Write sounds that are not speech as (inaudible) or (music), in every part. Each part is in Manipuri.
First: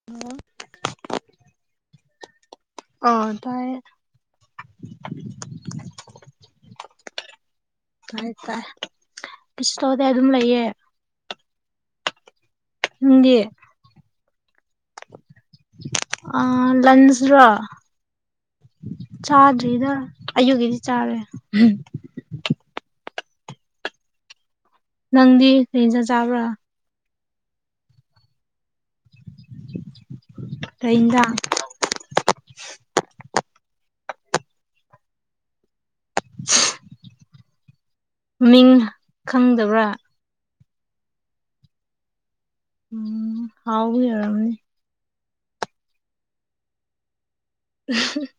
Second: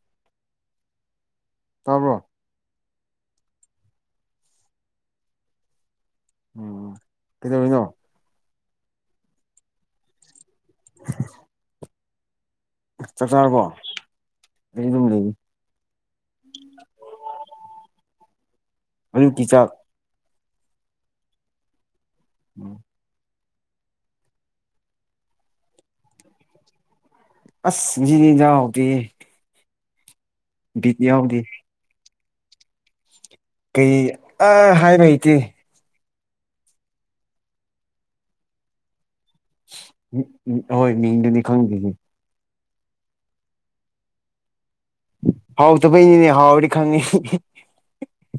(inaudible) ꯇꯥꯕ꯭ꯔꯣ ꯑꯣ ꯇꯥꯏꯌꯦ ꯎꯝ ꯀꯩꯗꯧꯔꯤꯅꯣ ꯇꯥꯏ ꯇꯥꯏ ꯀꯩꯁꯨ ꯇꯧꯗꯤ ꯑꯗꯨꯝ ꯂꯩꯌꯦ ꯆꯥꯛ ꯅꯪꯗꯤ ꯆꯥꯔꯕꯣ ꯑꯩ ꯑꯗꯨꯝ ꯂꯩꯅꯤ ꯑꯥ ꯂꯟꯁꯔꯥ ꯑꯌꯨꯛꯀꯤ ꯆꯥꯛ ꯆꯥꯗ꯭ꯔꯤꯗ ꯑꯌꯨꯛꯒꯤꯗꯤ ꯆꯥꯔꯦ ꯑꯍꯝ (inaudible) ꯅꯪꯗꯤ ꯀꯔꯤ ꯏꯟꯁꯥꯡ ꯆꯥꯕ꯭ꯔꯥ ꯑꯁ ꯉꯁꯤꯗꯤ ꯏꯟꯖꯥꯡ ꯍꯥꯎꯇꯦꯍꯦ ꯀꯩ ꯕꯤꯠ ꯏꯟꯖꯥꯡ ꯌꯥꯎꯗꯦ ꯀꯩ ꯑꯥ ꯍꯥꯏꯕ ꯍꯩꯇꯦ ꯃꯤꯡ ꯈꯪꯗꯕ꯭ꯔꯥ ꯎ ꯎ ꯍꯣꯏ ꯃꯤꯡꯗꯨꯗꯤ ꯈꯪꯗꯦꯅꯦ ꯎꯝ ꯍꯥꯎꯕꯩ ꯑꯣꯏꯔꯝꯅꯤ ꯍꯥꯎꯇꯕꯩꯅꯤꯅꯦ ꯍꯥꯎꯔꯗꯤ ꯈꯪꯉꯤ (unintelligible)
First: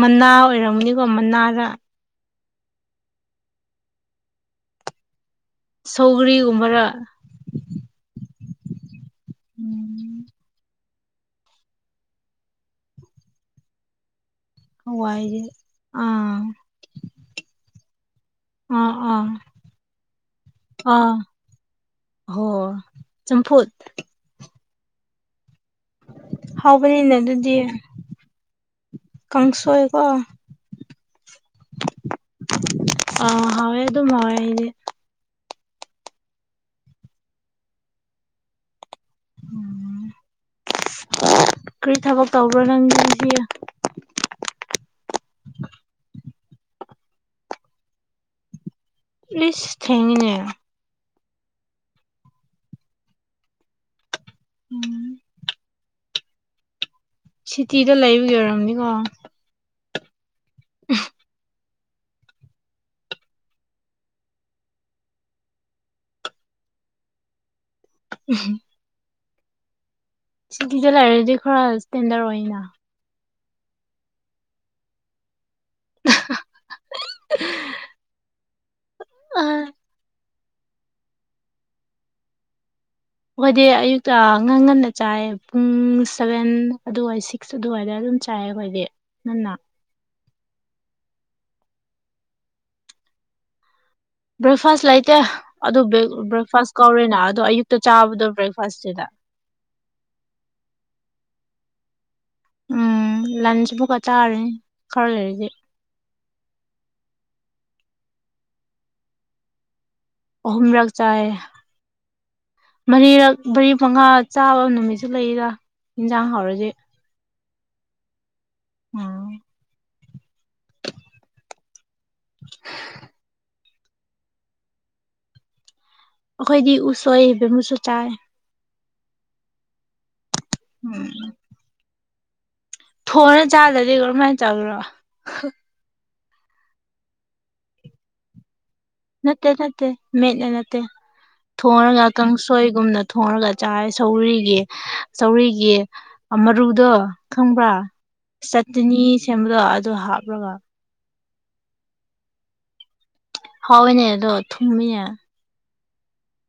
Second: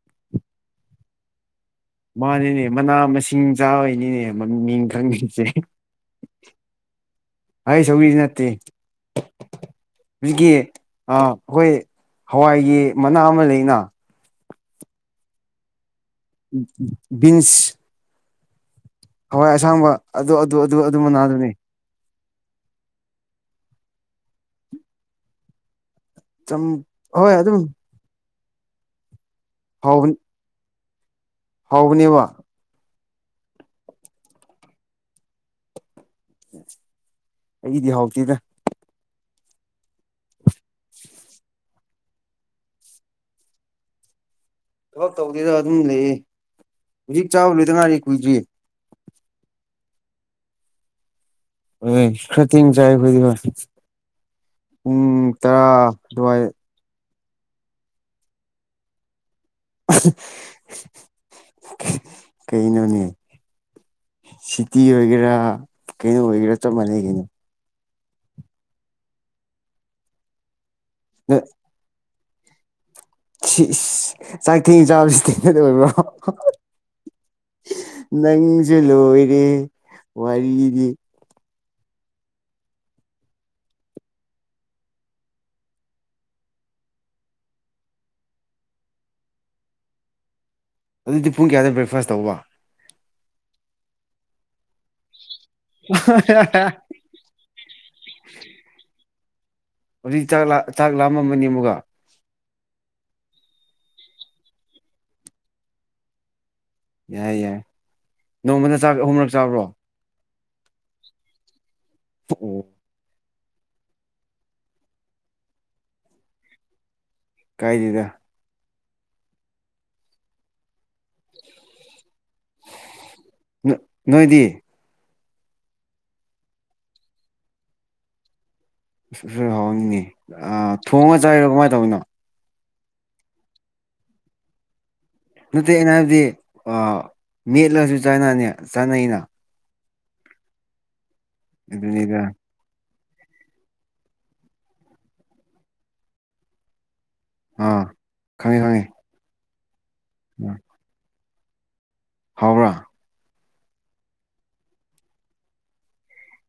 ꯃꯅꯥ ꯑꯣꯏꯔꯝꯅꯤꯀꯣ ꯃꯅꯥꯔꯥ ꯃꯥꯟꯅꯤꯅꯦ ꯃꯅꯥ ꯃꯁꯤꯡ ꯆꯥꯕꯩꯅꯤꯅꯦ ꯃ ꯃꯤꯡ ꯈꯪꯉꯤꯁꯦ ꯁꯧꯒ꯭ꯔꯤꯒꯨꯝꯕꯔꯥ ꯑꯩ ꯁꯧꯒ꯭ꯔꯤꯗꯤ ꯅꯠꯇꯦ ꯎꯝ ꯍꯨꯖꯤꯛꯀꯤ ꯑ ꯈꯣꯏ ꯍꯋꯥꯏꯒꯤ ꯃꯅꯥ ꯑꯃ ꯂꯩꯅꯥ ꯍꯋꯥꯏꯒꯤ ꯑꯥ ꯕꯤꯟꯁ ꯑꯥ ꯑꯥ ꯍꯋꯥꯏ ꯑꯁꯥꯡꯕ ꯑꯗꯨ ꯑꯗꯨ ꯑꯗꯨ ꯑꯗꯨ ꯑꯥ ꯃꯅꯥꯗꯨꯅꯤ ꯍꯣ ꯆꯝꯐꯨꯠ ꯆꯝ ꯍꯥꯎꯕꯅꯤꯅꯦ ꯍꯣꯏ ꯑꯗꯨꯗꯤ ꯑꯗꯨꯝ ꯀꯥꯡꯁꯣꯏꯀꯣ ꯍꯥꯎꯕ ꯍꯥꯎꯕꯅꯦꯕ ꯑ ꯍꯥꯎꯋꯦ ꯑꯗꯨꯝ ꯍꯥꯎꯋꯦ ꯑꯩꯗꯤ ꯑꯩꯒꯤꯗꯤ ꯍꯥꯎꯇꯦꯗꯥ ꯎꯝ ꯀꯔꯤ ꯊꯕꯛ ꯇꯧꯕ꯭ꯔꯥ ꯅꯪꯒꯤꯗꯨꯗꯤ ꯊꯕꯛ ꯇꯧꯗꯦꯗ ꯑꯗꯨꯝ ꯂꯩꯌꯦ ꯍꯧꯖꯤꯛ ꯆꯥꯕ ꯂꯣꯏꯗ ꯉꯥꯏꯔꯤ ꯀꯨꯏꯗ꯭ꯔꯤ ꯏꯁ ꯊꯦꯡꯉꯤꯅꯦ ꯍꯣꯏ ꯈꯔ ꯊꯦꯡ ꯆꯥꯏ ꯑꯩꯈꯣꯏꯗꯤ ꯍꯣꯏ ꯎꯝ ꯄꯨꯡ ꯇꯔꯥ ꯑꯗꯨꯋꯥꯏ ꯁꯤꯇꯤꯗ ꯂꯩꯕꯒꯤ ꯑꯣꯏꯔꯝꯅꯤꯀꯣ (unintelligible) (unintelligible) ꯀꯩꯅꯣꯅꯦ ꯁꯤꯇꯤ ꯑꯣꯏꯒꯦꯔꯥ ꯀꯩꯅꯣ ꯑꯣꯏꯒꯦꯔꯥ ꯆꯞ ꯃꯥꯟꯅꯩ ꯀꯩꯅꯣ (unintelligible) ꯁꯤꯇꯤꯗꯦ ꯂꯩꯔꯗꯤ ꯈꯔ ꯏꯁ꯭ꯇꯦꯟꯗꯔꯗ ꯑꯣꯏꯅꯥ ꯁꯤꯁ ꯆꯥꯛ ꯊꯦꯡ ꯆꯥꯕꯁꯤꯗꯤ ꯗ꯭ꯔꯗ ꯑꯣꯏꯕ꯭ꯔꯣ ꯅꯪꯁꯨ ꯂꯣꯏꯔꯦ ꯑꯩꯈꯣꯏꯗꯤ ꯋꯥꯔꯤꯗꯤ ꯑꯈꯣꯏꯗꯤ ꯑꯌꯨꯛꯇ ꯉꯟ ꯉꯟꯅ ꯆꯥꯏ ꯄꯨꯡ ꯁꯚꯦꯟ ꯑꯗꯨꯋꯥꯏꯁꯤ ꯑꯁ ꯑꯗꯨꯋꯥꯏꯗ ꯑꯗꯨꯝ ꯆꯥꯏꯌꯦ ꯑꯩꯈꯣꯏꯗꯤ ꯉꯟꯅ ꯑꯗꯨꯗꯤ ꯄꯨꯡ ꯀꯌꯥꯗ ꯕ꯭ꯔꯦꯛꯐꯥꯁ ꯇꯧꯕ ꯕ꯭ꯔꯦꯛꯐꯥꯁ ꯂꯩꯇꯦ ꯑꯗꯨ ꯕ꯭ꯔꯦꯛ ꯕ꯭ꯔꯦꯛꯐꯥꯁ ꯀꯧꯔꯦꯅꯥ ꯑꯗꯣ ꯑꯌꯨꯛꯇ ꯆꯥꯕꯗꯣ ꯕ꯭ꯔꯦꯛꯐꯥꯁꯁꯤꯗ ꯍꯧꯖꯤꯛ ꯆꯥꯛ ꯂꯥ ꯆꯥꯛ ꯂꯥꯝꯃꯝꯃꯅꯤ ꯑꯃꯨꯛꯀ ꯎꯝ ꯂꯟꯁ ꯑꯃꯨꯛꯀ ꯆꯥꯔꯅꯤ ꯈꯔ ꯂꯩꯔꯗꯤ ꯌꯥꯏ ꯌꯥꯏ ꯅꯣꯡꯃꯅ ꯆꯥꯛ ꯑꯍꯨꯝꯔꯛ ꯆꯥꯕ꯭ꯔꯣ ꯑꯍꯨꯝꯔꯛ ꯆꯥꯏ ꯄꯣ ꯃꯔꯤꯔꯛ ꯃꯔꯤ ꯃꯉꯥ ꯆꯥꯕ ꯅꯨꯃꯤꯠꯁꯨ ꯂꯩꯗꯤ ꯏꯟꯖꯥꯡ ꯍꯥꯎꯔꯗꯤ ꯀꯥꯏꯗꯦꯗꯥ ꯑꯝ (unintelligible) ꯅꯣ ꯅꯣꯏꯗꯤ ꯑꯩꯈꯣꯏꯗꯤ ꯎꯁꯣꯏꯕꯦꯝꯃꯨꯁꯨ ꯆꯥꯏ ꯎꯁꯣꯏ ꯍꯥꯎꯔꯅꯤꯅꯦ ꯎꯝ ꯊꯣꯡꯉꯒ ꯆꯥꯏꯔꯣ ꯀꯃꯥꯏꯅ ꯇꯧꯅꯣ ꯊꯣꯡꯉ ꯆꯥꯗꯔꯗꯤ ꯀꯔꯃꯥꯏ ꯆꯥꯒꯦꯔꯣ ꯅꯠꯇꯦ ꯑꯩꯅ ꯍꯥꯏꯕꯗꯤ ꯃꯦꯠꯂꯁꯨ ꯆꯥꯅꯅꯤ ꯆꯥꯅꯩꯅ ꯅꯠꯇꯦ ꯅꯠꯇꯦ ꯃꯦꯠ ꯂ ꯅꯠꯇꯦ ꯊꯣꯡꯔꯒ ꯑꯗꯨꯅꯤꯗ ꯀꯪꯁꯨ ꯎꯁꯣꯏꯒꯨꯝꯅ ꯊꯣꯡꯉꯔꯒ ꯆꯥꯏ ꯁꯧꯒꯔꯤꯒꯤ ꯁꯧꯒꯔꯤꯒꯤ ꯃꯔꯨꯗꯣ ꯈꯪꯕ꯭ꯔꯥ ꯑꯥ ꯈꯪꯉꯦ ꯈꯪꯉꯦ ꯆꯠꯇꯤꯅꯤ ꯁꯦꯝꯕꯗꯣ ꯑꯗꯨ ꯍꯥꯞꯂꯒ ꯍꯥꯎꯕꯔꯥ ꯍꯥꯎꯏꯅꯦ ꯑꯗꯣ ꯊꯨꯝꯃꯤꯅꯦ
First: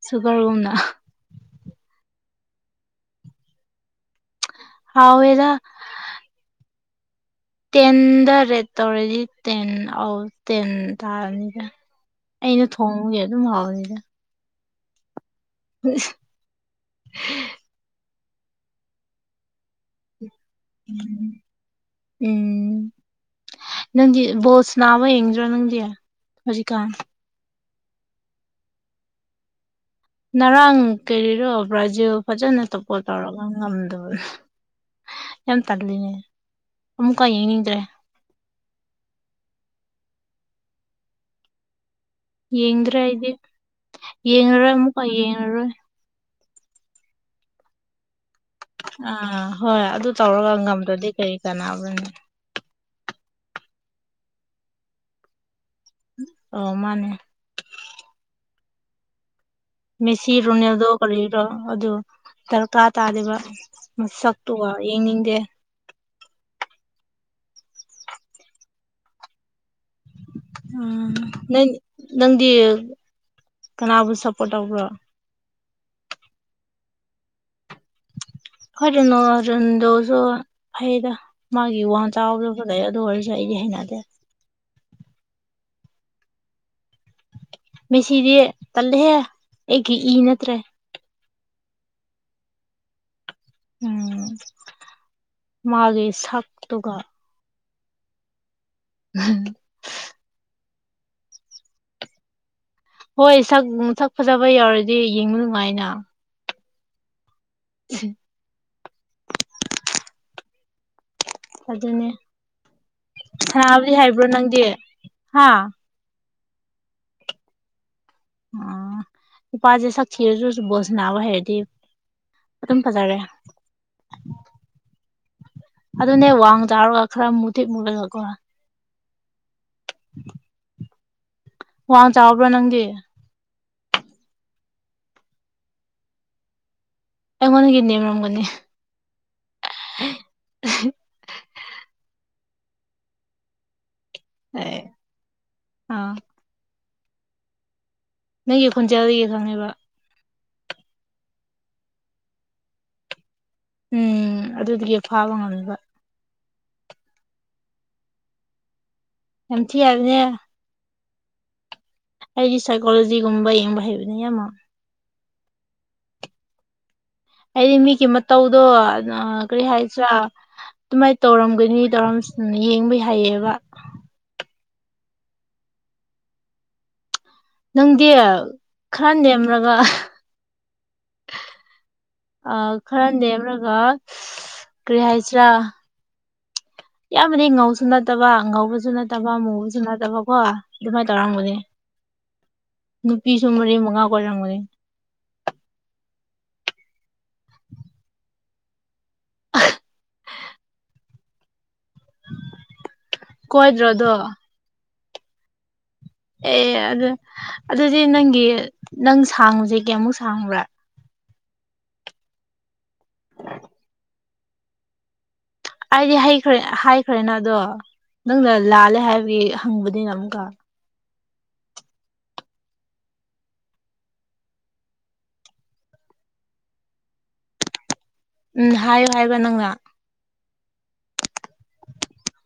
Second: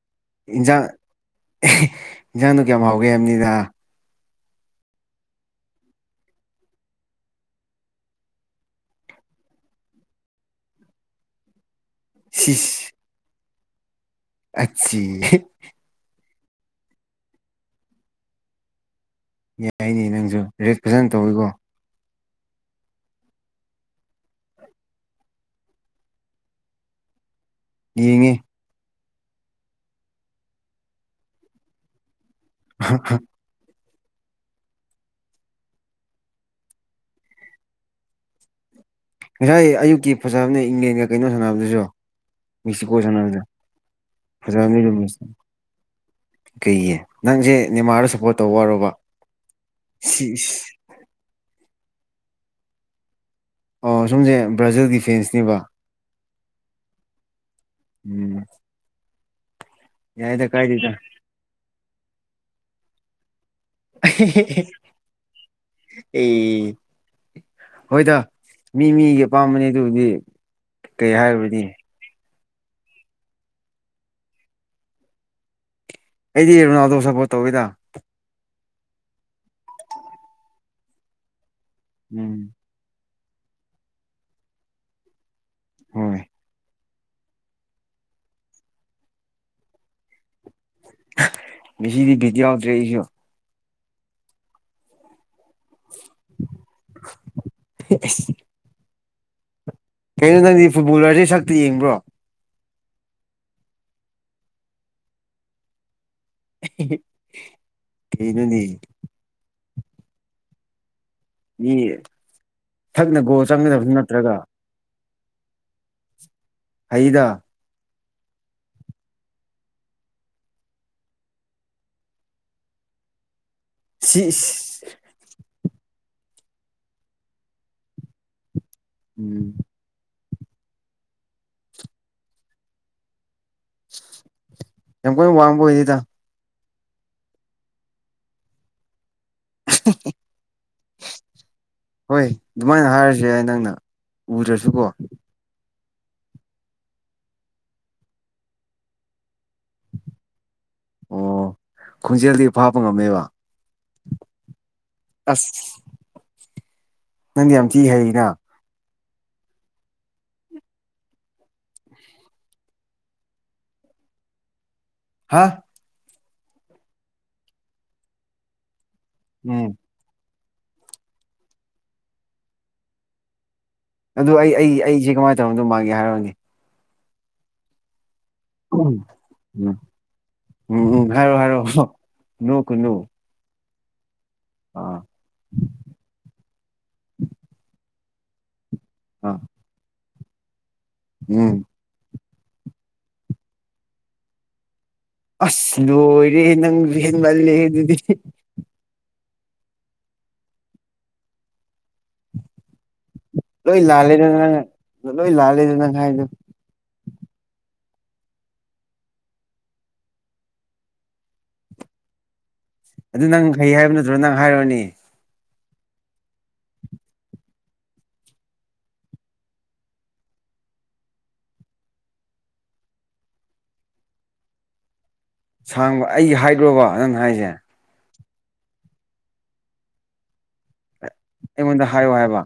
ꯁꯨꯒꯔꯒꯨꯝꯅ ꯏꯟꯖꯥꯡ ꯏꯟꯖꯥꯡꯗꯣ ꯀꯌꯥꯝ ꯍꯥꯎꯒꯦ ꯍꯥꯏꯕꯅꯤꯗ ꯍꯥꯎꯋꯦꯗ ꯇꯦꯟꯗ ꯔꯦꯠ ꯇꯧꯔꯗꯤ ꯇꯦꯟ ꯑꯥꯎ ꯇꯦꯟ ꯇꯥꯔꯅꯤꯗ ꯑꯩꯅ ꯁꯤꯁ ꯊꯣꯡꯕꯒꯤ ꯑꯗꯨꯝ ꯍꯥꯎꯏꯗ (unintelligible) ꯎꯝ ꯌꯥꯏꯅꯦ ꯅꯪꯁꯨ ꯔꯦꯠ ꯐꯖꯅ ꯇꯧꯋꯤꯀꯣ ꯎꯝ ꯅꯪꯗꯤ ꯕꯣꯜ ꯁꯥꯟꯅꯕ ꯌꯦꯡꯗ꯭ꯔꯣ ꯅꯪꯗꯤ ꯍꯧꯖꯤꯛꯀꯥꯟ ꯌꯦꯡꯉꯦ ꯅꯔꯥꯡ ꯀꯔꯤꯔꯣ ꯕ꯭ꯔꯥꯖꯤꯜ ꯐꯖꯅ ꯇꯣꯄꯣ ꯇꯧꯔꯝꯒ ꯉꯝꯗꯕ ꯌꯥꯝ ꯇꯜꯂꯤꯅꯦ ꯑꯃꯨꯛꯀ ꯌꯦꯡꯅꯤꯡꯗ꯭ꯔꯦ ꯉꯁꯥꯏ ꯑꯌꯨꯛꯀꯤ ꯐꯖꯕꯅꯦ ꯏꯪꯂꯦꯟꯒ ꯀꯩꯅꯣ ꯁꯥꯟꯅꯕꯗꯨꯁꯨ ꯌꯦꯡꯗ꯭ꯔꯦ ꯃꯤꯁꯤꯀꯣꯒ ꯑꯩꯗꯤ ꯁꯥꯟꯅꯕꯗꯨ ꯌꯦꯡꯉꯔꯣꯏ ꯐꯖꯥꯕꯅꯦ ꯑꯗꯨ ꯑꯃꯨꯛꯀ ꯌꯦꯡꯉꯔꯣꯏ ꯀꯩꯒꯤ ꯅꯪꯁꯦ ꯅꯦꯃꯥꯔꯗ ꯁꯄꯣꯔꯠ ꯑꯥ ꯍꯣꯏ ꯑꯗꯨ ꯇꯧꯔꯒ ꯉꯝꯗ꯭ꯔꯗꯤ ꯀꯔꯤ ꯀꯥꯟꯅꯕ ꯑꯣ ꯁꯣꯝꯁꯦ ꯕ꯭ꯔꯥꯖꯤꯜꯒꯤ ꯐꯦꯟꯁꯅꯦꯕ ꯑꯣ ꯃꯥꯅꯦ ꯎꯝ ꯃꯦꯁꯤ ꯌꯥꯏꯗ ꯔꯣꯅꯦꯜꯗꯣ ꯀꯥꯏꯗꯦꯗ ꯀꯔꯤꯔ ꯑꯗꯨ ꯗꯔꯀꯥꯔ ꯇꯥꯗꯦꯕ ꯃꯁꯥꯥꯛꯇꯨꯒ ꯌꯦꯡꯅꯤꯡꯗꯦ ꯑꯦ ꯍꯣꯏꯗ ꯃꯤꯃꯤꯒꯤ ꯑꯄꯥꯥꯝꯕꯅꯦ ꯑꯗꯨꯕꯨꯗꯤ ꯎꯝ ꯀꯩ ꯍꯥꯏꯔꯨꯅꯤ ꯅꯪ ꯅꯪꯗꯤ ꯀꯅꯥꯕꯨ ꯁꯞꯄꯣꯔꯠ ꯇꯧꯕ꯭ꯔꯣ ꯑꯩꯗꯤ ꯔꯣꯅꯥꯜꯗꯣ ꯁꯞꯄꯣꯔꯠ ꯇꯧꯋꯤꯗ ꯈꯣꯏꯗꯒꯤ ꯅꯣꯔꯣꯖꯣꯟꯗꯣꯁꯨ ꯐꯩꯗ ꯃꯥꯒꯤ ꯋꯥꯡ ꯎꯝ ꯆꯥꯎꯔꯒ ꯂꯩ ꯑꯗꯨ ꯑꯣꯏꯔꯁꯨ ꯑꯩꯗꯤ ꯍꯩꯅꯗꯦ ꯍꯣꯏ ꯃꯦꯁꯤꯗꯤ ꯇꯜꯂꯤꯍꯦ ꯑꯩꯒꯤ ꯏ ꯅꯠꯇ꯭ꯔꯦ ꯃꯦꯁꯤꯗꯤ ꯕꯤꯠ ꯌꯥꯎꯗ꯭ꯔꯦ ꯑꯩꯁꯨ ꯎꯝ ꯃꯥꯒꯤ ꯁꯥꯛ ꯇꯨꯒ ꯏꯁ ꯎꯝ ꯀꯩꯅꯣ ꯅꯪꯗꯤ ꯐꯨꯠꯕꯣꯜꯂꯔꯁꯦ ꯁꯛꯇ ꯌꯦꯡꯕ꯭ꯔꯣ ꯍꯣꯏ ꯁꯛ ꯁꯛ ꯐꯖꯕ ꯌꯥꯎꯔꯗꯤ ꯌꯦꯡꯕ ꯅꯨꯡꯉꯥꯏꯅ ꯀꯩꯅꯣꯅꯦ ꯃꯤ ꯑꯗꯨꯅꯤ ꯊꯛꯅ ꯒꯣꯜ ꯁꯥꯟꯅꯕꯗꯤ ꯆꯪꯒꯗꯕꯁꯨ ꯍꯥꯏꯕ꯭ꯔꯣ ꯅꯠꯇ꯭ꯔꯒ ꯅꯪꯗꯤ ꯍꯥ ꯍꯩꯗ ꯑ ꯅꯨꯄꯥꯖꯦ ꯁꯥꯛꯊꯤꯔꯁꯨ ꯕꯣꯜ ꯁꯥꯟꯅꯕ ꯍꯩꯔꯗꯤ ꯑꯗꯨꯝ ꯐꯖꯥꯔꯦ ꯁꯤꯁ ꯑꯗꯨꯅꯦ ꯋꯥꯡ ꯆꯥꯎꯔꯒ ꯈꯔ ꯃꯨꯇꯤꯛ ꯃꯨꯔꯒ ꯀꯣ ꯎꯝ (inaudible) ꯋꯥꯡ ꯆꯥꯎꯕ꯭ꯔꯥ ꯅꯪꯗꯤ ꯌꯥꯝ ꯀꯥꯟ ꯋꯥꯡꯕ ꯑꯣꯏꯗꯦꯗ ꯑꯩꯉꯣꯟꯗꯒꯤ ꯅꯦꯝꯃꯝꯒꯅꯤ ꯍꯣꯏ ꯑꯗꯨꯃꯥꯏꯅ ꯍꯥꯏꯔꯖꯨ ꯌꯥꯏ ꯅꯪꯅ ꯎꯗꯔꯁꯨ ꯀꯣ ꯑꯥ ꯅꯪꯒꯤ ꯈꯣꯡꯖꯦꯜꯗꯒꯤ ꯈꯪꯉꯦꯕ ꯑꯣ ꯈꯣꯡꯖꯦꯜꯗꯒꯤ ꯐꯥꯕ ꯉꯝꯃꯦꯕ ꯎꯝ ꯑꯗꯨꯗꯒꯤ ꯐꯥꯕ ꯑꯁ ꯉꯝꯃꯤꯕ ꯅꯪꯗꯤ ꯌꯥꯝ ꯊꯤ ꯍꯩꯅ ꯌꯥꯝ ꯊꯤ ꯍꯩꯕꯅꯦꯍꯦ ꯑꯩꯗꯤ ꯁꯥꯏꯀꯣꯂꯣꯖꯤꯒꯨꯝꯕ ꯌꯦꯡꯕ ꯍꯩꯕꯅꯦ ꯌꯥꯝꯅ ꯍꯥꯥ ꯍꯥꯏꯗꯤ ꯃꯤꯀꯤ ꯃꯇꯧꯗꯣ ꯀꯔꯤ ꯎꯝ ꯍꯥꯏ ꯑꯆꯥ ꯑꯗꯨꯃꯥꯏ ꯇꯧꯔꯝꯒꯅꯤ ꯇꯧꯔꯝꯁ ꯌꯦꯡꯕꯩ ꯍꯩꯌꯦꯕ ꯑꯗꯨ ꯑꯩ ꯑꯩ ꯑꯩꯖꯦ ꯀꯃꯥꯏ ꯇꯧꯔꯝꯗꯧ ꯃꯟꯒꯦ ꯍꯥꯏꯔꯣꯅꯦ ꯅꯪꯗꯤ ꯎꯝ ꯈꯔ ꯅꯦꯝꯔꯒ ꯎꯝ ꯎꯝ ꯎꯝ ꯍꯥꯏꯔꯣ ꯍꯥꯏꯔꯣ ꯑ ꯅꯣ ꯀꯅꯨ ꯈꯔ ꯅꯦꯝꯔꯒ ꯑꯥ ꯀ꯭ꯔꯤ ꯍꯥꯏꯁꯤꯔꯥ ꯌꯥꯝꯅꯗꯤ ꯉꯧꯁꯨ ꯅꯠꯇꯕ ꯉꯧꯕꯁꯨ ꯅꯠꯇꯕ ꯑꯥ ꯃꯨꯕꯁꯨ ꯅꯠꯇꯕ ꯀꯣ ꯑꯗꯨꯃꯥꯏꯅ ꯎꯝ ꯇꯧꯔꯝꯒꯅꯤ ꯅꯨꯄꯤꯁꯨ ꯃꯔꯤ ꯃꯉꯥ ꯀꯣꯏꯔꯝꯒꯅꯤ ꯑꯁ ꯂꯣꯏꯔꯦꯍꯦ ꯅꯪꯁꯨ ꯍꯦꯟꯃꯜꯂꯦ ꯑꯗꯨꯗꯤ ꯂꯣꯏ ꯀꯣꯏꯗ꯭ꯔꯣꯗꯣ ꯂꯥꯜꯂꯦꯗ ꯅꯪ ꯍꯥꯢꯗꯣ ꯂꯣꯏ ꯂꯥꯜꯂꯦꯗ ꯅꯪ ꯍꯥꯏꯗꯨ ꯑꯦ ꯑꯗꯨ ꯑꯗꯨꯗꯤ ꯅꯪꯒꯤ ꯅꯪ ꯁꯥꯡꯕꯁꯦ ꯀꯌꯥꯃꯨꯛ ꯁꯥꯡꯕ꯭ꯔꯥ ꯑꯗꯨ ꯅꯪ ꯍꯩ ꯍꯥꯏꯕ ꯅꯠꯇ꯭ꯔꯣ ꯅꯪ ꯍꯥꯏꯔꯣꯅꯦ ꯑꯩꯗꯤ ꯍꯩꯈ꯭ꯔꯦ ꯍꯥꯏꯈ꯭ꯔꯦꯅ ꯑꯗꯣ ꯅꯪꯅ ꯂꯥꯜꯂꯦ ꯍꯥꯏꯕꯒꯤ ꯍꯪꯕꯅꯤꯅ ꯑꯃꯨꯛꯀ ꯁꯥꯡꯕ ꯑꯩ ꯍꯩꯢꯠꯔꯣꯕꯣ ꯅꯪ ꯍꯥꯏꯁꯦ ꯎꯝ ꯍꯥꯏꯌꯨ ꯍꯥꯏꯕ ꯅꯪꯅ ꯑꯩꯉꯣꯟꯗ ꯍꯥꯏꯌꯣ ꯍꯥꯏꯕ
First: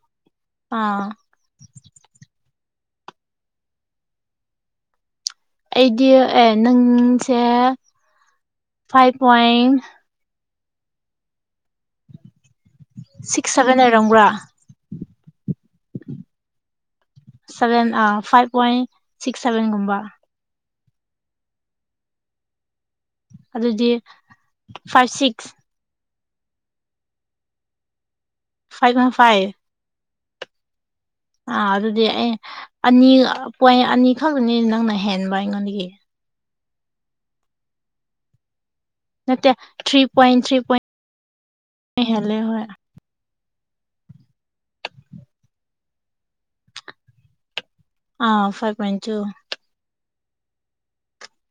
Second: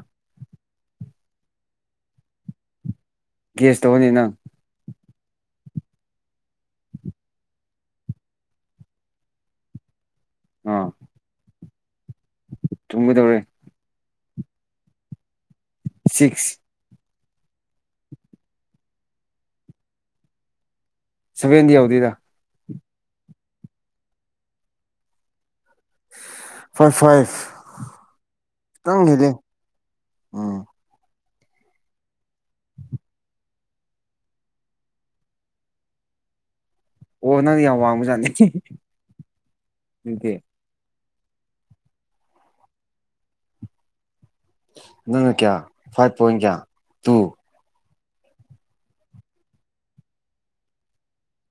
ꯑꯥ ꯒꯦꯁ ꯇꯧꯑꯣꯅꯦ ꯅꯪ ꯑꯩꯗꯤ ꯑꯦ ꯅꯪꯁꯦ ꯐꯥꯏꯚ ꯄꯣꯏꯟ ꯑꯥ ꯊꯨꯝꯒꯗꯧꯔꯦ ꯁꯤꯛꯁ ꯁꯚꯦꯟ ꯂꯩꯔꯝꯕ꯭ꯔꯥ ꯁꯤꯛꯁ ꯁꯚꯦꯟ ꯑꯥ ꯐꯥꯏꯚ ꯄꯣꯏꯟ ꯁꯤꯛꯁ ꯁꯚꯦꯟꯒꯨꯝꯕ ꯁꯥꯚꯦꯟꯗꯤ ꯌꯧꯗꯦꯗ ꯑꯗꯨꯗꯤ five six four five five ꯈꯤꯇꯪ ꯋꯥꯟ ꯍꯦꯜꯂꯤ ꯐꯥꯏꯚ ꯎꯝ ꯑꯥ ꯑꯗꯨꯗꯤ ꯑꯩ ꯑꯅꯤ ꯄꯣꯏꯟ ꯑꯅꯤꯈꯛꯅꯤ ꯅꯪꯅ ꯍꯦꯟꯕ ꯑꯩꯉꯣꯟꯗꯒꯤ ꯑꯣ ꯅꯪ ꯌꯥꯝ ꯋꯥꯡꯕꯖꯥꯠꯅꯤ ꯅꯠꯇꯦ ꯊ꯭ꯔꯤ ꯑꯗꯨꯗꯤ ꯄꯣꯏꯟ ꯊ꯭ꯔꯤ ꯄꯣꯏꯟ ꯍꯦꯜꯂꯦ ꯍꯣꯏ ꯅꯪꯅ ꯀꯌꯥ ꯐꯥꯏꯚ ꯄꯣꯏꯟ ꯀꯌꯥ ꯇꯨ ꯑꯥ ꯐꯥꯏꯚ ꯄꯣꯏꯟ ꯇꯨ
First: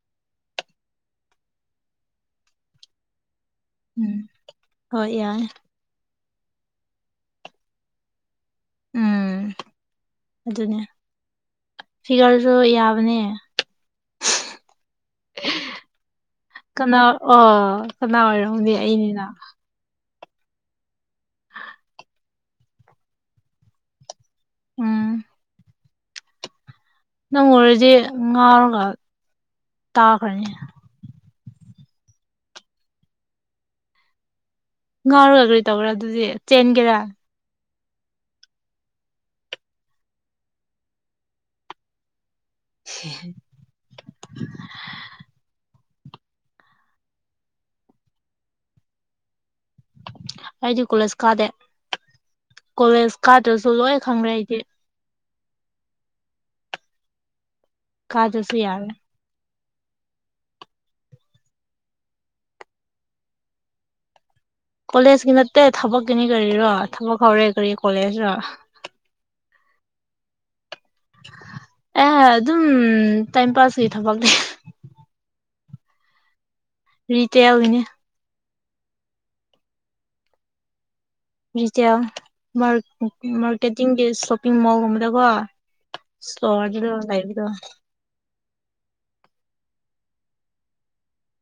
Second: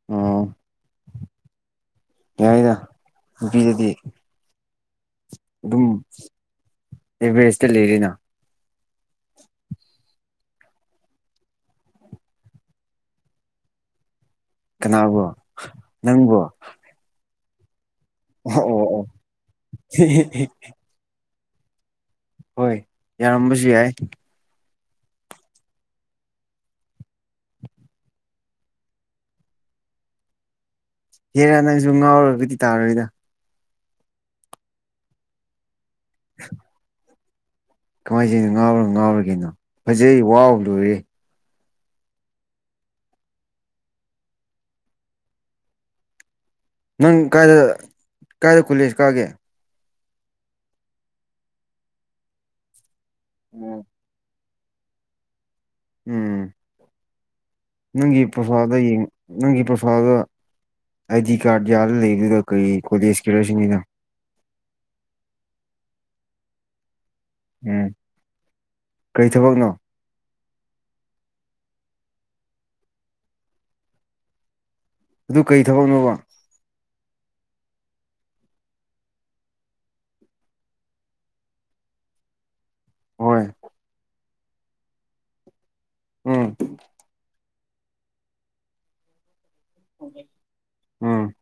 ꯎꯝ ꯌꯥꯏꯗ ꯅꯨꯄꯤꯗꯗꯤ ꯎꯝ ꯍꯣꯏ ꯌꯥꯏ ꯑꯗꯨꯝ ꯑꯦꯚꯔꯦꯁꯇ ꯂꯩꯔꯦꯅ ꯎꯝ ꯑꯗꯨꯅꯦ ꯐꯤꯒꯔꯁꯨ ꯌꯥꯕꯅꯦ ꯀꯅꯥꯕꯣ ꯅꯪꯕꯣ ꯀꯅꯥ ꯑꯣ ꯀꯅꯥ ꯑꯣꯏꯔꯝꯒꯅꯤ ꯑꯣ ꯑꯩꯅꯤꯅ (unintelligible) ꯍꯣꯏ ꯌꯥꯔꯝꯕꯁꯨ ꯌꯥꯏ ꯎꯝ ꯅꯪ ꯎꯔꯗꯤ ꯉꯥꯎꯔꯒ ꯇꯥꯈ꯭ꯔꯅꯤ ꯍꯦꯔꯥ ꯅꯪꯁꯨ ꯉꯥꯎꯔꯒꯗꯤ ꯇꯥꯔꯣꯏꯗ ꯉꯥꯎꯔꯒ ꯀꯔꯤ ꯇꯧꯒꯦꯔ ꯑꯗꯨꯗꯤ ꯆꯦꯟꯒꯦꯔ ꯀꯃꯥꯏꯅ ꯆꯦꯟꯗꯣꯏꯅꯣ ꯉꯥꯎꯔ ꯉꯥꯎꯔꯦ ꯀꯩꯅꯣ ꯐꯖꯩ ꯋꯥꯎ ꯂꯣꯏꯔꯦ (unintelligible) ꯅꯪ ꯀꯥꯏꯗ ꯀꯥꯏꯗ ꯀꯣꯂꯦꯖ ꯀꯥꯒꯦ ꯑꯩꯗꯤ ꯀꯣꯂꯦꯖ ꯀꯥꯗꯦ ꯀꯣꯂꯦꯖ ꯀꯥꯗ꯭ꯔꯁꯨ ꯂꯣꯏ ꯈꯪꯂꯦ ꯑꯩꯗꯤ ꯎꯝ ꯅꯪꯒꯤ ꯀꯥꯗ꯭ꯔꯁꯨ ꯄ꯭ꯔꯣꯐꯥꯏꯜꯗꯣ ꯌꯥꯔꯦ ꯌꯦꯡ ꯅꯪꯒꯤ ꯄ꯭ꯔꯣꯐꯥꯏꯜꯗ ꯑꯥꯏ ꯗꯤ ꯀꯥ꯭ꯔꯗ ꯌꯥꯜ ꯂꯩꯕꯗꯨꯗ ꯀꯔꯤ ꯀꯣꯂꯦꯖ ꯀꯤꯔꯁꯤꯅꯤꯗ ꯀꯣꯂꯦꯖꯀꯤ ꯅꯠꯇꯦ ꯊꯕꯛꯀꯤꯅꯤ ꯀꯔꯤꯔꯣ ꯊꯕꯛ ꯍꯧꯔꯦ ꯀꯔꯤ ꯎꯝ ꯀꯣꯂꯦꯖꯔ ꯀꯔꯤ ꯊꯕꯛꯅꯣ ꯑꯦ ꯑꯗꯨꯝ ꯇꯥꯏꯝ ꯄꯥꯁꯀꯤ ꯊꯕꯛꯅꯦ ꯑꯗꯨ ꯀꯩ ꯊꯕꯛꯅꯣꯕ ꯔꯤꯇꯦꯜꯒꯤꯅꯤ ꯔꯤꯇꯦꯜ ꯃꯥꯔ ꯍꯣꯏ ꯃꯥꯔꯀꯦꯠꯇꯤꯡꯒꯤ ꯁꯣꯞꯄꯤꯡ ꯃꯣꯜꯒꯨꯝꯕꯗꯀꯣ ꯎꯝ ꯏꯁꯇꯣꯔꯗ ꯑꯗꯨꯝ ꯂꯩꯕꯗꯨ ꯎꯝ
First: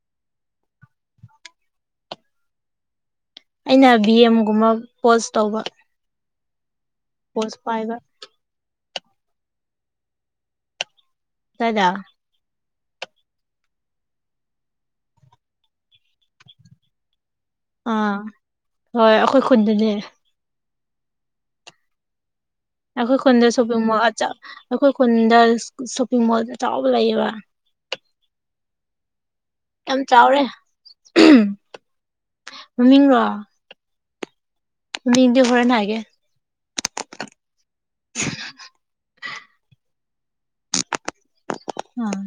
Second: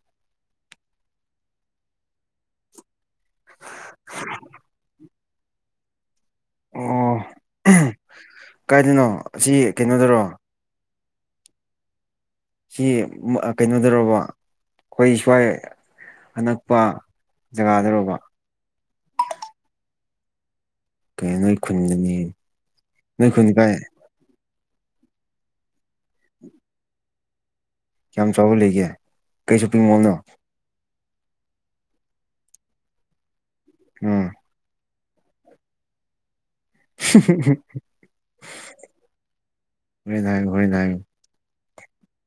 ꯑꯩꯅ ꯚꯤꯑꯦꯝꯒꯨꯝꯅ ꯄꯣꯁ ꯇꯧꯕ ꯑꯣ ꯄꯣꯁ ꯄꯥꯏꯕ ꯀꯥꯏꯗꯅꯣ ꯑꯁꯤ ꯀꯩꯅꯣꯗꯔꯣ ꯀꯗꯥꯏꯗ ꯁꯤ ꯑꯥ ꯀꯩꯅꯣꯗꯔꯕ ꯑꯩꯈꯣꯏ ꯁꯋꯥꯏ ꯑꯅꯛꯄ ꯑꯥ ꯖꯒꯥꯗꯔꯣꯕ ꯍꯣꯏ ꯑꯩꯈꯣꯏ ꯈꯨꯟꯗꯅꯦ ꯀꯩ ꯅꯣꯏ ꯈꯨꯟꯗꯅꯤ ꯑꯩꯈꯣꯏ ꯅꯣꯏ ꯈꯨꯟꯗ ꯈꯨꯟ ꯀꯥꯏ ꯁꯣꯞꯄꯤꯡ ꯃꯣꯜ ꯑꯆꯧ ꯑꯩꯈꯣꯏ ꯈꯨꯟꯗ ꯁꯣꯞꯄꯤꯡ ꯃꯣꯜ ꯑꯆꯧꯕ ꯂꯩꯌꯦꯕ ꯀꯌꯥꯝ ꯆꯥꯎꯕ ꯂꯩꯒꯦ ꯀꯩ ꯁꯣꯄꯤꯡ ꯌꯥꯝ ꯃꯣꯜꯅꯣ ꯆꯥꯎꯔꯦ ꯎꯝ ꯃꯃꯤꯡꯔꯣ ꯎꯝ ꯃꯤꯡꯗꯤ ꯍꯣꯔꯦꯟ ꯍꯥꯏꯒꯦ ꯑꯣꯔꯦꯟ ꯅꯥꯏꯌꯣ ꯍꯣꯔꯦꯟ ꯅꯥꯏ ꯑꯥ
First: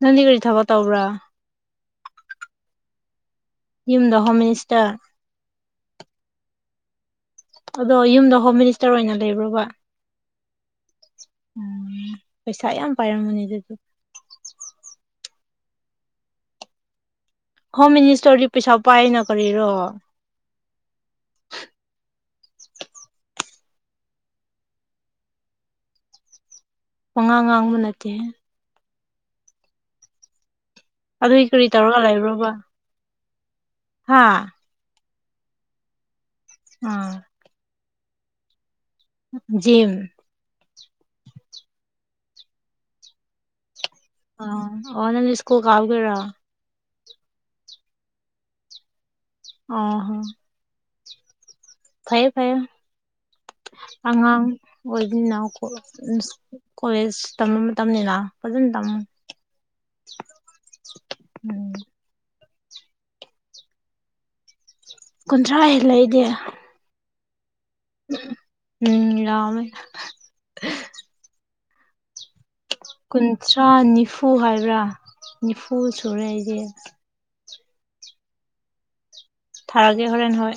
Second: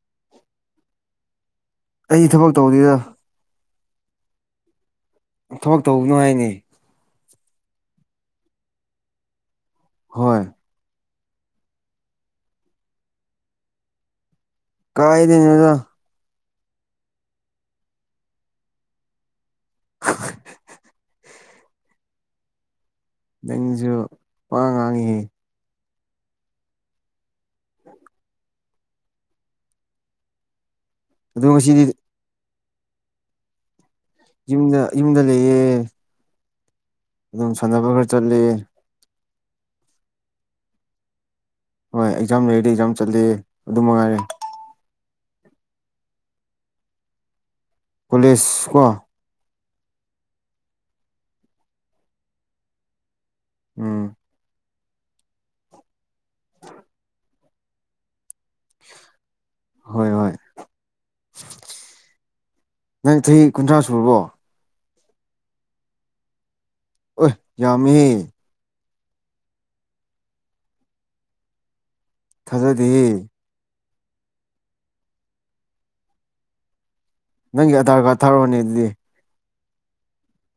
ꯅꯪꯗꯤ ꯀꯔꯤ ꯊꯕꯛ ꯇꯧꯕ꯭ꯔꯥ ꯑꯩ ꯊꯕꯛ ꯇꯧꯗꯦꯗ ꯌꯨꯝꯗ ꯍꯣꯝ ꯃꯤꯅꯤꯁꯇꯔ ꯊꯣꯛ ꯇꯧꯕꯅꯣ ꯍꯥꯏꯅꯦ ꯑꯗꯣ ꯌꯨꯝꯗꯣ ꯍꯣꯝ ꯃꯤꯅꯤꯁꯇꯔ ꯑꯣꯏꯅ ꯂꯩꯕ꯭ꯔꯣꯕ ꯍꯣꯏ ꯎꯝ ꯄꯩꯁꯥ ꯌꯥꯝ ꯄꯥꯏꯔꯝꯒꯅꯤ ꯑꯗꯨꯗꯤ꯫ ꯀꯥꯏꯗꯩꯅꯣꯗ ꯍꯣꯝ ꯃꯤꯅꯤꯁꯇꯔꯗꯤ ꯄꯩꯁꯥ ꯄꯥꯏꯅ ꯀꯔꯤꯔꯣ꯫ ꯅꯪꯖꯨ ꯄꯉꯥꯡ ꯉꯥꯡꯉꯦꯍꯦ꯫ ꯄꯉꯥꯡ ꯉꯥꯡꯕ ꯅꯠꯇꯦꯍꯦ ꯑꯗꯣ ꯑꯗꯨꯏ ꯀꯔꯤ ꯉꯁꯤꯗꯤ ꯇꯧꯔꯒꯥ ꯂꯩꯕ꯭ꯔꯣꯕ꯫ ꯍꯥꯥ ꯃꯨꯡꯗ ꯏꯃꯨꯡꯗ ꯂꯩꯌ‌ꯦ ꯑꯥ ꯑꯗꯨꯝ ꯁꯥꯟꯅꯕꯥꯒ ꯆꯠꯂꯦ ꯖꯤꯝ ꯍꯣꯏ ꯑꯦꯛꯖꯥꯝ ꯂꯩꯔꯗꯤ ꯑꯦꯛꯖꯥꯝ ꯆꯠꯂꯦ ꯑꯗꯨ ꯃꯉꯥꯏꯔꯦ꯫ ꯑꯥ ꯑꯣ ꯅꯪꯗꯤ ꯁ꯭ꯀꯨꯜ ꯀꯥꯎꯗꯨꯏꯔꯣ ꯀꯣꯂꯦꯖꯀꯣ ꯑꯥ ꯍꯥ ꯐꯩꯌ‌ꯦ ꯐꯩꯌ‌ꯦ ꯎꯝ ꯑꯉꯥꯡ ꯑꯣꯏꯕꯅꯤꯅ ꯀꯣ ꯀꯣꯂꯦꯖ ꯇꯝꯕ ꯃꯇꯝꯅꯤꯅ ꯐꯖꯟ ꯇꯝꯃꯨ ꯍꯣꯏ ꯍꯣꯏ ꯎꯝ ꯅꯪ ꯆꯍꯤ ꯀꯨꯟꯊ꯭ꯔꯥ ꯁꯨꯔꯕꯣ ꯀꯨꯟꯊ꯭ꯔꯥ ꯍꯦꯜꯂ‌ꯦ ꯑꯩꯗꯤ ꯎꯏ ꯌꯥꯝꯃꯦꯌꯦ ꯎꯝ ꯌꯥꯝꯃꯦ ꯊꯥꯖ‌ꯗ‌ꯦꯍꯦ ꯊ꯭ꯔꯥ ꯅꯤꯐꯨ ꯍꯥꯏꯕ꯭ꯔꯥ ꯅꯤꯐꯨ ꯁꯨꯔꯦ ꯑꯩꯗꯤ꯫ ꯅꯪꯒꯤ ꯑꯙꯥꯔ ꯀꯥꯔꯗ ꯊꯥꯔꯛꯑꯣꯅꯦ ꯑꯗꯨꯗꯤ꯫ ꯊꯔꯛꯒꯦ ꯍꯔꯣꯟ ꯍꯣꯏ꯫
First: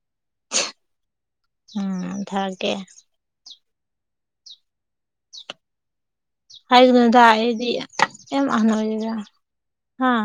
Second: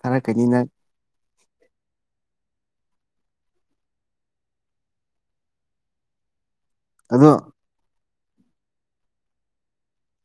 ꯊꯥꯔꯛꯀꯅꯤ ꯅꯪ꯫ ꯎꯝ ꯊꯥꯥꯔꯛꯀꯦ꯫ (unintelligible) ꯑꯗꯣ ꯌꯥꯝ ꯑꯍꯥꯜ ꯑꫭꯏꯗꯅ ꯍꯥꯥ꯫